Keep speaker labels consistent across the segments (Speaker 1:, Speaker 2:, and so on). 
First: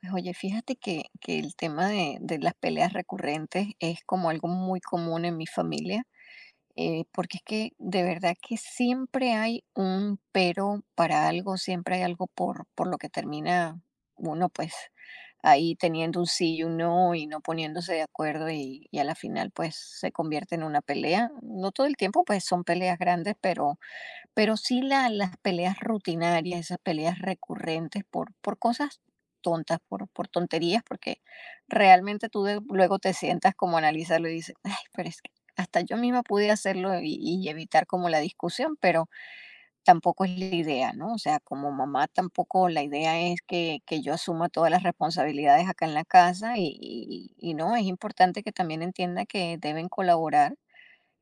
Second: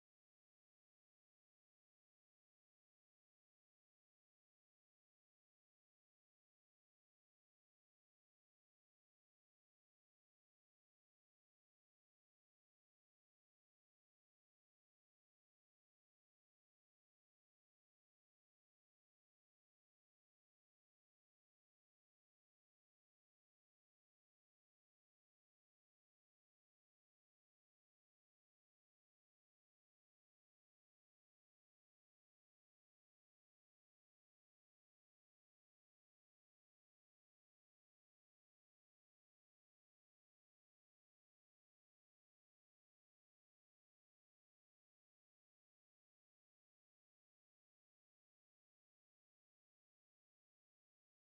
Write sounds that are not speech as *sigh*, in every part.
Speaker 1: Pues oye, fíjate que el tema de las peleas recurrentes es como algo muy común en mi familia, porque es que de verdad que siempre hay un pero para algo, siempre hay algo por lo que termina uno pues ahí teniendo un sí y un no y no poniéndose de acuerdo y a la final pues se convierte en una pelea. No todo el tiempo pues son peleas grandes, pero sí la las peleas rutinarias, esas peleas recurrentes por cosas tontas, por tonterías, porque realmente tú de luego te sientas como a analizarlo y dices: "Ay, pero es que hasta yo misma pude hacerlo y evitar como la discusión", pero tampoco es la idea, ¿no? O sea, como mamá tampoco la idea es que yo asuma todas las responsabilidades acá en la casa y no, es importante que también entienda que deben colaborar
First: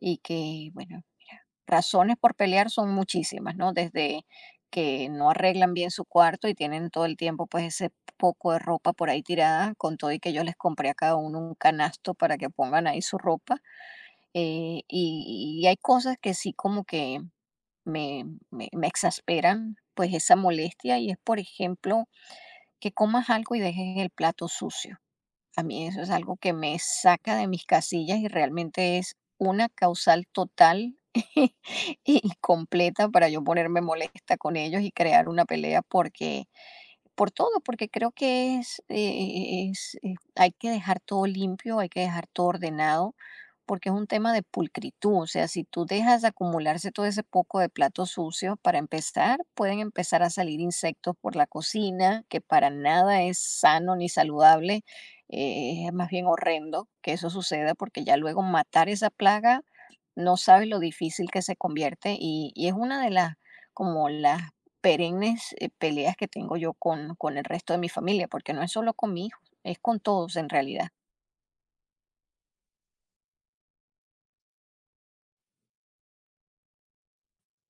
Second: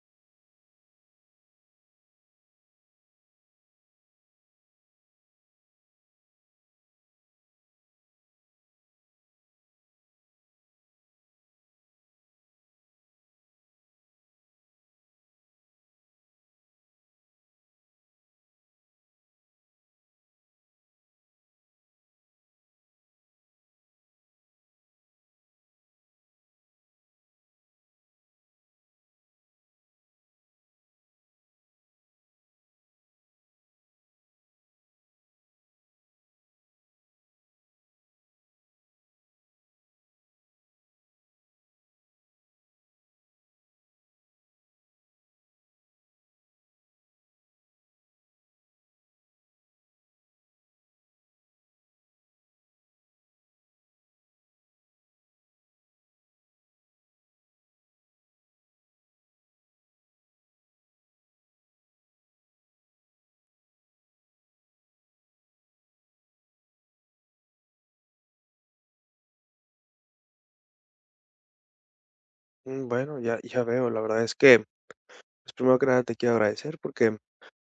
Speaker 1: y que, bueno, mira, razones por pelear son muchísimas, ¿no? Desde que no arreglan bien su cuarto y tienen todo el tiempo pues ese poco de ropa por ahí tirada, con todo y que yo les compré a cada uno un canasto para que pongan ahí su ropa. Y hay cosas que sí como que me, me exasperan pues esa molestia y es, por ejemplo, que comas algo y dejes el plato sucio. A mí eso es algo que me saca de mis casillas y realmente es una causal total *laughs* y completa para yo ponerme molesta con ellos y crear una pelea porque por todo, porque creo que hay que dejar todo limpio, hay que dejar todo ordenado, porque es un tema de pulcritud. O sea, si tú dejas de acumularse todo ese poco de platos sucios, para empezar, pueden empezar a salir insectos por la cocina, que para nada es sano ni saludable. Es más bien horrendo que eso suceda, porque ya luego matar esa plaga no sabes lo difícil que se convierte, y es una de las, como las perennes peleas que tengo yo con el resto de mi familia, porque no es solo con mi hijo, es con todos en realidad.
Speaker 2: Mm, bueno, ya veo. La verdad es que, pues, primero que nada te quiero agradecer porque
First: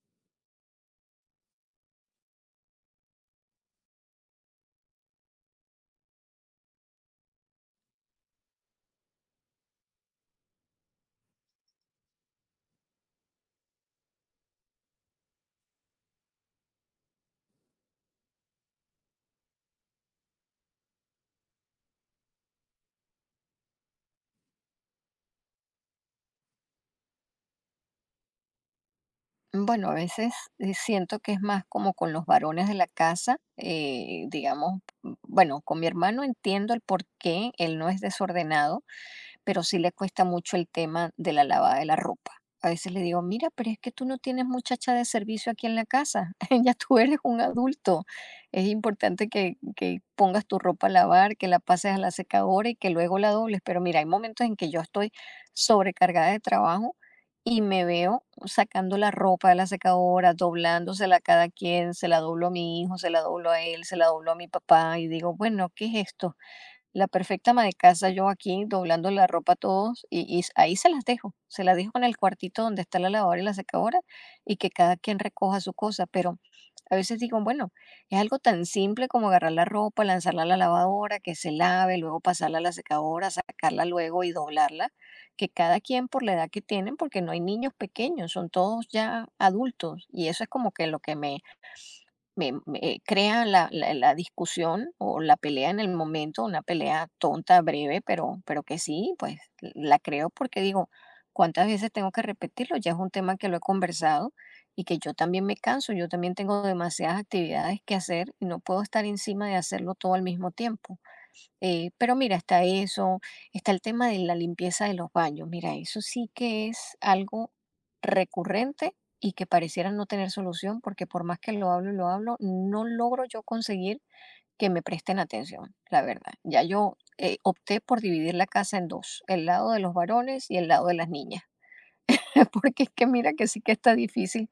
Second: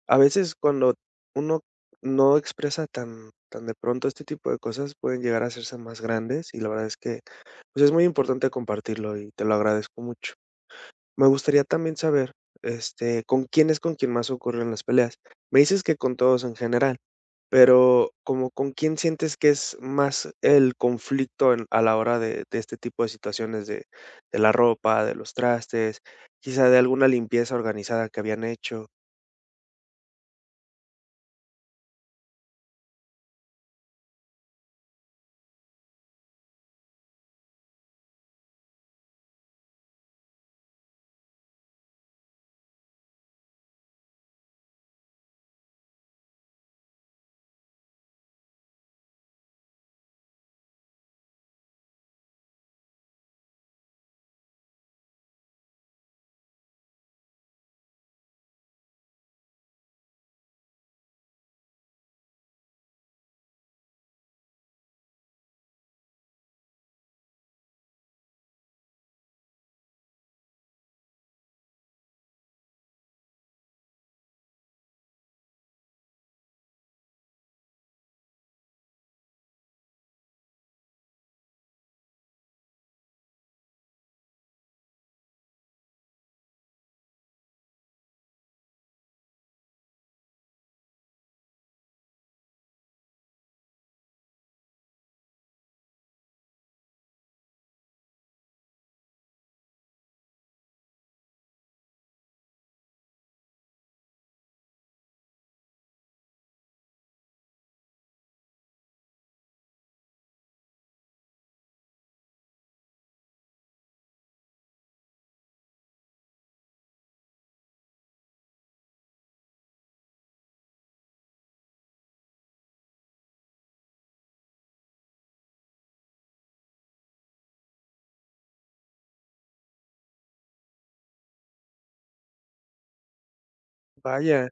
Speaker 2: a veces cuando uno no expresa, tan de pronto este tipo de cosas pueden llegar a hacerse más grandes, y la verdad es que pues es muy importante compartirlo y te lo agradezco mucho. Me gustaría también saber, con quién es con quien más ocurren las peleas. Me dices que con todos en general. Pero, como, ¿con quién sientes que es más el conflicto en a la hora de este tipo de situaciones de la ropa, de los trastes, quizá de alguna limpieza organizada que habían hecho?
Speaker 1: Bueno, a veces siento que es más como con los varones de la casa, digamos, bueno, con mi hermano entiendo el por qué él no es desordenado, pero sí le cuesta mucho el tema de la lavada de la ropa. A veces le digo, mira, pero es que tú no tienes muchacha de servicio aquí en la casa, *laughs* ya tú eres un adulto. Es importante que pongas tu ropa a lavar, que la pases a la secadora y que luego la dobles. Pero mira, hay momentos en que yo estoy sobrecargada de trabajo y me veo sacando la ropa de la secadora, doblándosela a cada quien, se la doblo a mi hijo, se la doblo a él, se la doblo a mi papá y digo, bueno, ¿qué es esto? La perfecta ama de casa, yo aquí doblando la ropa a todos y ahí se las dejo en el cuartito donde está la lavadora y la secadora, y que cada quien recoja su cosa, pero a veces digo, bueno, es algo tan simple como agarrar la ropa, lanzarla a la lavadora, que se lave, luego pasarla a la secadora, sacarla luego y doblarla, que cada quien por la edad que tienen, porque no hay niños pequeños, son todos ya adultos, y eso es como que lo que me crea la discusión o la pelea en el momento, una pelea tonta, breve, pero que sí, pues la creo porque digo, ¿cuántas veces tengo que repetirlo? Ya es un tema que lo he conversado y que yo también me canso, yo también tengo demasiadas actividades que hacer y no puedo estar encima de hacerlo todo al mismo tiempo. Pero mira, está eso, está el tema de la limpieza de los baños. Mira, eso sí que es algo recurrente y que pareciera no tener solución porque por más que lo hablo y lo hablo, no logro yo conseguir que me presten atención, la verdad. Ya yo opté por dividir la casa en dos, el lado de los varones y el lado de las niñas. *laughs* Porque es que mira que sí que está difícil.
Speaker 2: Vaya,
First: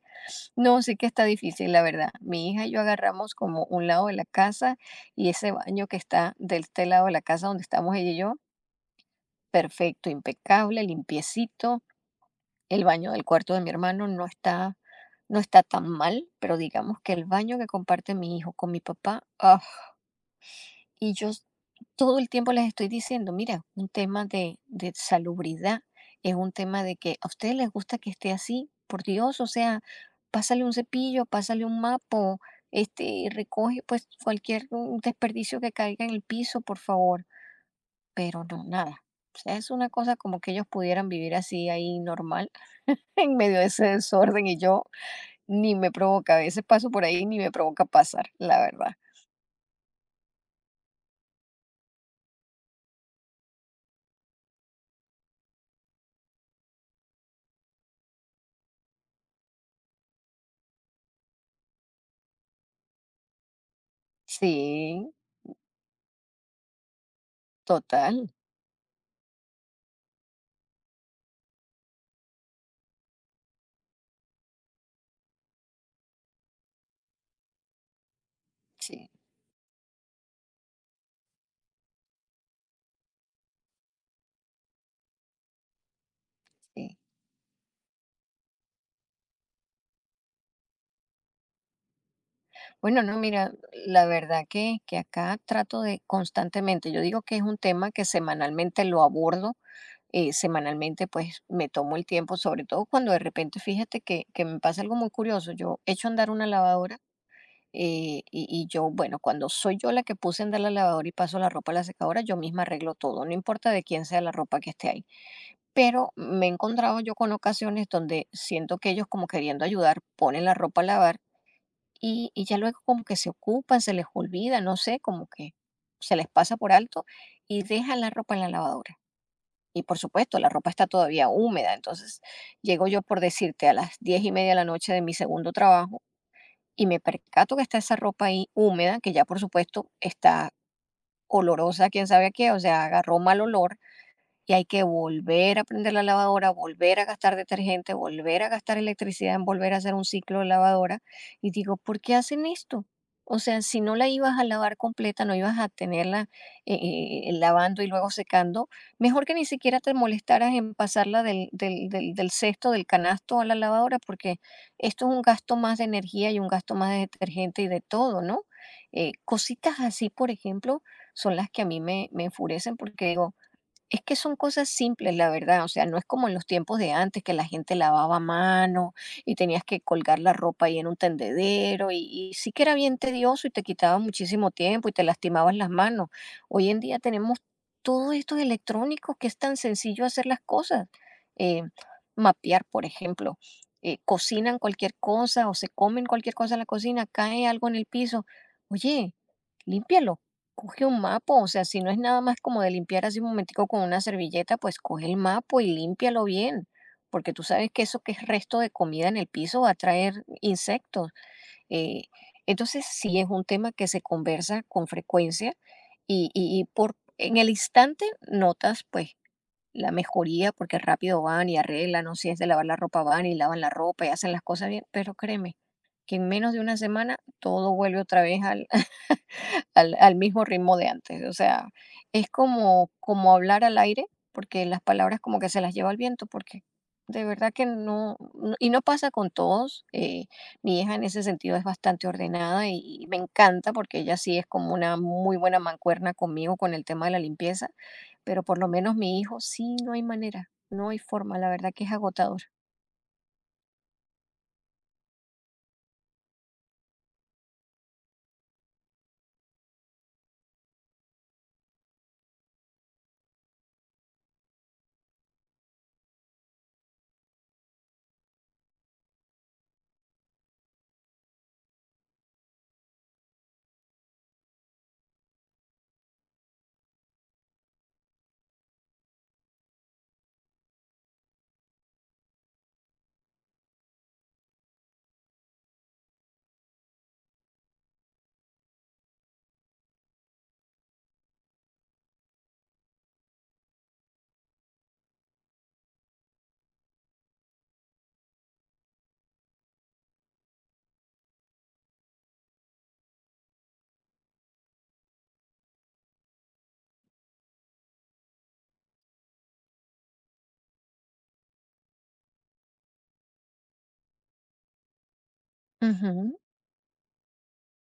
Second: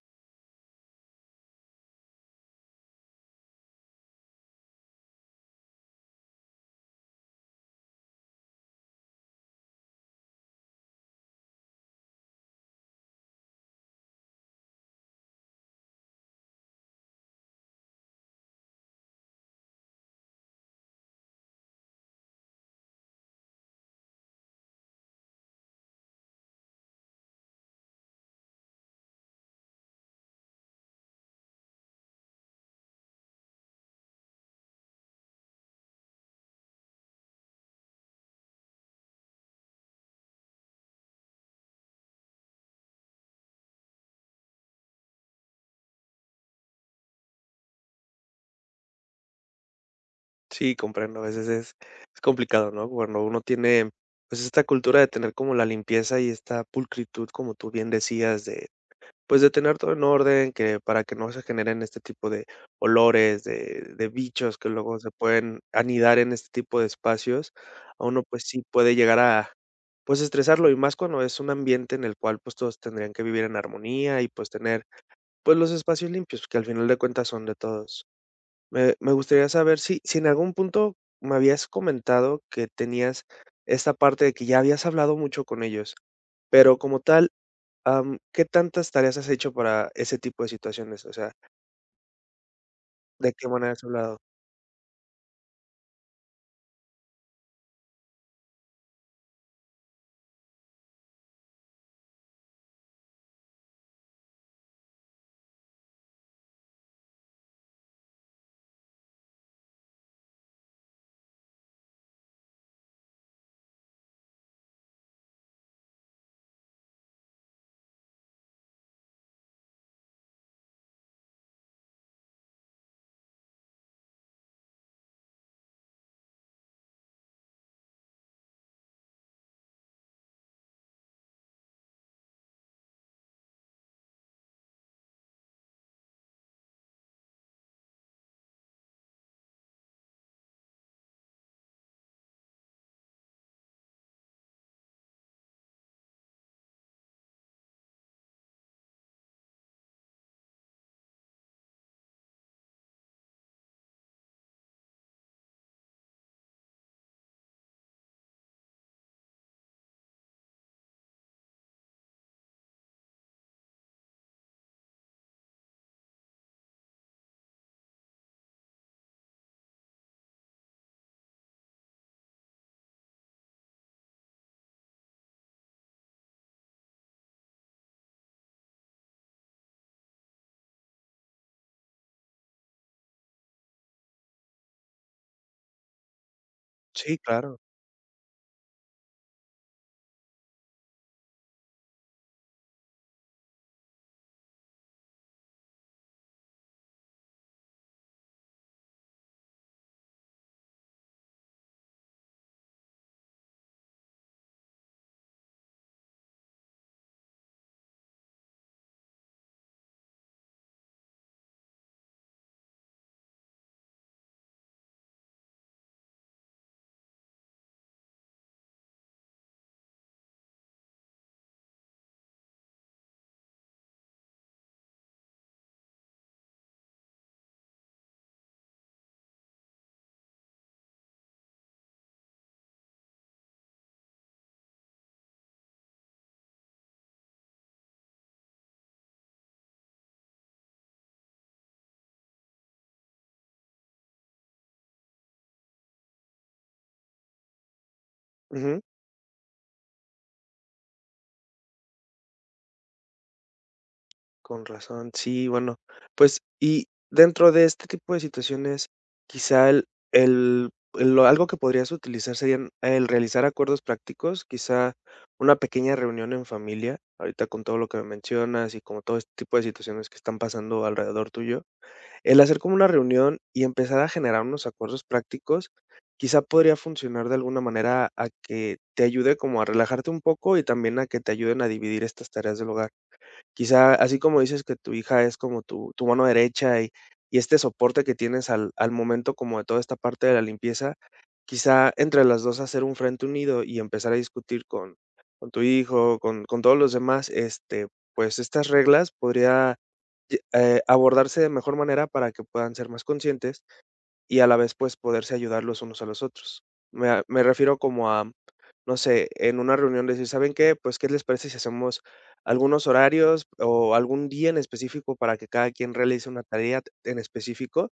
Speaker 1: No, sí que está difícil, la verdad. Mi hija y yo agarramos como un lado de la casa, y ese baño que está del este lado de la casa donde estamos ella y yo, perfecto, impecable, limpiecito. El baño del cuarto de mi hermano no está, no está tan mal, pero digamos que el baño que comparte mi hijo con mi papá, ¡ah! Y yo todo el tiempo les estoy diciendo, mira, un tema de salubridad, es un tema de que a ustedes les gusta que esté así, por Dios, o sea, pásale un cepillo, pásale un mapo, este, recoge pues cualquier desperdicio que caiga en el piso, por favor, pero no, nada. O sea, es una cosa como que ellos pudieran vivir así ahí normal, *laughs* en medio de ese desorden, y yo ni me provoca, a veces paso por ahí y ni me provoca pasar, la verdad.
Speaker 2: sí, comprendo, a veces es complicado, ¿no? Cuando uno tiene, pues, esta cultura de tener como la limpieza y esta pulcritud, como tú bien decías, de pues, de tener todo en orden, que para que no se generen este tipo de olores, de bichos que luego
Speaker 1: Sí,
Speaker 2: se pueden anidar en este tipo de espacios, a uno,
Speaker 1: total,
Speaker 2: pues, sí puede llegar a, pues, estresarlo. Y más cuando es un ambiente en el cual, pues, todos tendrían que vivir en armonía y, pues, tener, pues, los espacios limpios, que al final de cuentas son de todos. Me
Speaker 1: sí,
Speaker 2: me gustaría saber si en algún punto me habías comentado que tenías esta parte de que ya habías hablado mucho con ellos, pero
Speaker 1: sí.
Speaker 2: como tal, ¿qué tantas tareas has hecho para ese tipo de situaciones? O sea,
Speaker 1: Bueno, no,
Speaker 2: ¿de qué
Speaker 1: mira,
Speaker 2: manera has
Speaker 1: la
Speaker 2: hablado?
Speaker 1: verdad que acá trato de constantemente, yo digo que es un tema que semanalmente lo abordo, semanalmente pues me tomo el tiempo, sobre todo cuando de repente, fíjate que me pasa algo muy curioso, yo echo a andar una lavadora, y yo, bueno, cuando soy yo la que puse a andar la lavadora y paso la ropa a la secadora, yo misma arreglo todo, no importa de quién sea la ropa que esté ahí. Pero me he encontrado yo con ocasiones donde siento que ellos como queriendo ayudar ponen la ropa a lavar y ya luego como que se ocupan, se les olvida, no sé, como que se les pasa por alto y dejan la ropa en la lavadora. Y por supuesto, la ropa está todavía húmeda, entonces llego yo por decirte a las 10:30 de la noche de mi segundo trabajo y me percato que está esa ropa ahí húmeda, que ya por supuesto está olorosa, quién sabe a qué, o sea, agarró mal olor y hay que volver a prender la lavadora, volver a gastar detergente, volver a gastar electricidad en volver a hacer un ciclo de lavadora. Y digo, ¿por qué hacen esto? O sea, si no la ibas a lavar completa, no ibas a tenerla eh, lavando y luego secando, mejor que ni siquiera te molestaras en pasarla del cesto, del canasto a la lavadora, porque esto es un gasto más de energía y un gasto más de detergente y de todo, ¿no? Cositas así, por ejemplo, son las que a mí me enfurecen porque digo, es que son cosas simples, la verdad, o sea, no es como en los tiempos de antes que la gente lavaba a mano y tenías que colgar la ropa ahí en un tendedero, y sí que era bien tedioso y te quitaba muchísimo tiempo y te lastimabas las manos. Hoy en día
Speaker 2: Sí,
Speaker 1: tenemos
Speaker 2: claro.
Speaker 1: todos estos electrónicos que es tan sencillo hacer las cosas. Eh, Mapear, por ejemplo, cocinan cualquier cosa o se comen cualquier cosa en la cocina, cae algo en el piso. Oye, límpialo. Coge un mapa, o sea, si no es nada más como de limpiar así un momentico con una servilleta, pues coge el mapa y límpialo bien, porque tú sabes que eso que es resto de comida en el piso va a traer insectos. eh, entonces, sí es un tema que se conversa con frecuencia, y en el instante notas pues la mejoría, porque rápido van y arreglan, o si es de lavar la ropa, van y lavan la ropa y hacen las cosas bien, pero créeme que en menos de una semana todo vuelve otra vez al, al mismo ritmo de antes. O sea, es como, como hablar al aire, porque las palabras como que se las lleva el viento, porque de verdad que y no pasa con todos. Mi hija en ese sentido es bastante ordenada, y me encanta porque ella sí es como una muy buena mancuerna conmigo con el tema de la limpieza, pero por lo
Speaker 2: Ujú,
Speaker 1: menos mi hijo sí, no hay manera, no hay forma, la verdad que es agotador.
Speaker 2: con razón. Sí, bueno, pues, y dentro de este tipo de situaciones, quizá el el- lo algo que podrías utilizar serían el realizar acuerdos prácticos, quizá una pequeña reunión en familia, ahorita con todo lo que me mencionas y como todo este tipo de situaciones que están pasando alrededor tuyo. El hacer como una reunión y empezar a generar unos acuerdos prácticos, quizá podría funcionar de alguna manera a que te ayude como a relajarte un poco, y también a que te ayuden a dividir estas tareas del hogar. Quizá, así como dices que tu hija es como tu mano derecha y este soporte que tienes al, al momento como de toda esta parte de la limpieza, quizá entre las dos hacer un frente unido y empezar a discutir con tu hijo, con todos los demás, este, pues estas reglas podría abordarse de mejor manera para que puedan ser más conscientes y a la vez, pues, poderse ayudar los unos a los otros. Me refiero como a, no sé, en una reunión decir: "¿Saben qué? Pues, ¿qué les parece si hacemos algunos horarios o algún día en específico para que cada quien realice
Speaker 1: Ujú.
Speaker 2: una tarea en específico?".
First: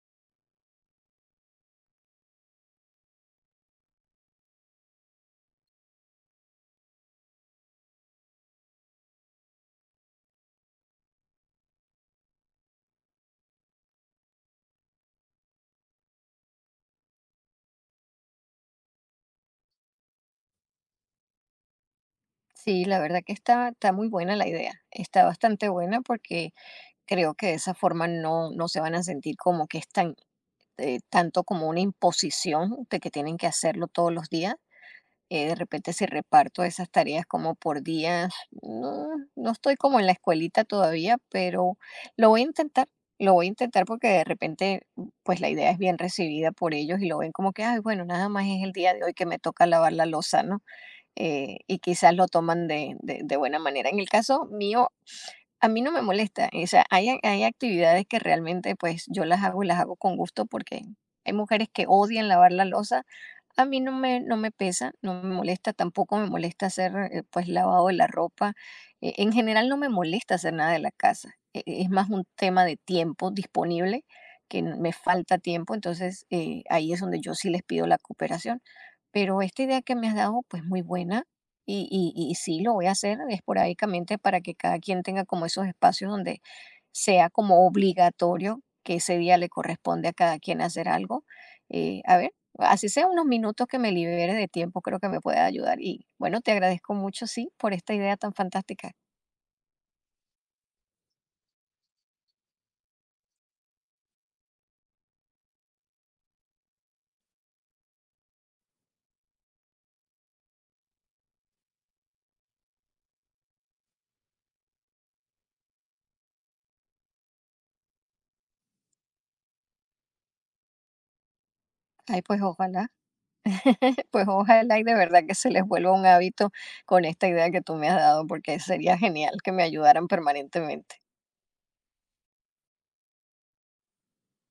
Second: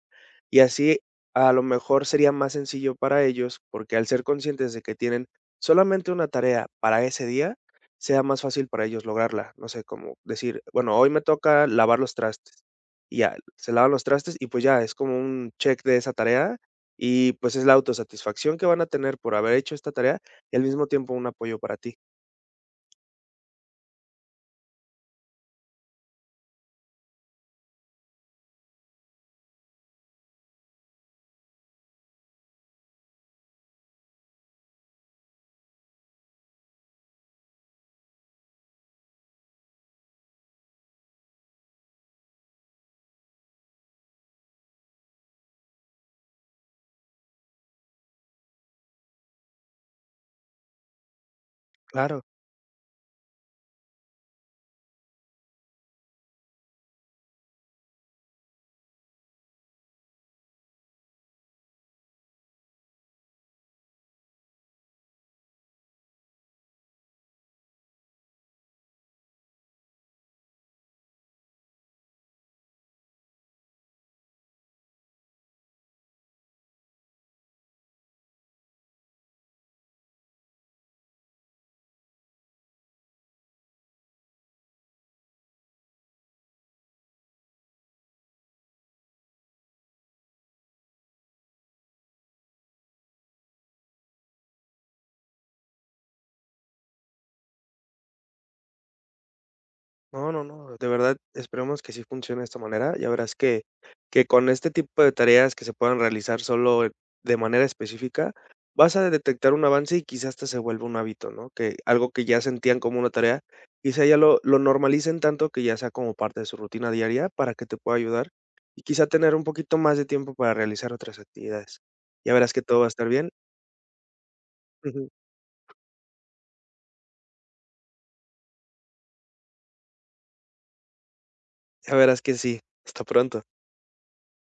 Speaker 2: Y así, a lo mejor sería más sencillo para ellos, porque al ser conscientes de que tienen solamente una tarea para ese día, sea más fácil para ellos lograrla. No sé, como decir: "Bueno, hoy me toca lavar los trastes", y ya, se lavan los trastes y pues ya, es como un check de esa tarea, y pues es la autosatisfacción que van a tener por haber hecho esta tarea y al mismo tiempo un apoyo para ti.
Speaker 1: Sí, la verdad que está, está muy buena la idea. Está bastante buena porque creo que de esa forma no, no se van a sentir como que es tan, tanto como una imposición de que tienen que hacerlo todos los días. De repente si reparto esas tareas como por días, no, no estoy como en la escuelita todavía, pero lo voy a intentar. Lo voy a intentar porque de repente, pues la idea es bien recibida por ellos y lo ven como que, ay, bueno, nada más es el día de hoy que me toca lavar la loza, ¿no? Y quizás
Speaker 2: Claro.
Speaker 1: lo toman de buena manera. En el caso mío, a mí no me molesta, o sea, hay actividades que realmente, pues, yo las hago y las hago con gusto, porque hay mujeres que odian lavar la losa. A mí no me pesa, no me molesta, tampoco me molesta hacer pues lavado de la ropa. En general no me molesta hacer nada de la casa. Es más un tema de tiempo disponible, que me falta tiempo, entonces ahí es donde yo sí les pido la cooperación. Pero esta idea que me has dado, pues muy buena, y sí lo voy a hacer esporádicamente para que cada quien tenga como esos espacios donde sea como obligatorio que ese día le corresponde a cada quien hacer algo. A ver. Así sea unos minutos que me libere de tiempo, creo que me puede ayudar. Y bueno, te agradezco mucho, sí, por esta idea tan fantástica.
Speaker 2: No, no, no, de verdad, esperemos que sí funcione de esta manera. Ya verás que con este tipo de tareas que se puedan realizar de manera específica, vas a detectar un avance y quizás hasta se vuelva un hábito, ¿no? Que algo que ya sentían como una tarea, quizá ya lo normalicen tanto que ya sea como parte de su rutina diaria, para que te pueda ayudar y quizá tener un poquito más de tiempo para realizar otras actividades.
Speaker 1: Ay,
Speaker 2: Ya
Speaker 1: pues
Speaker 2: verás que todo va a
Speaker 1: ojalá,
Speaker 2: estar bien.
Speaker 1: *laughs* pues ojalá y de
Speaker 2: *laughs*
Speaker 1: verdad que se les vuelva un hábito con esta idea que tú me has dado, porque sería genial que me ayudaran permanentemente.
Speaker 2: Ya verás que sí. Hasta pronto.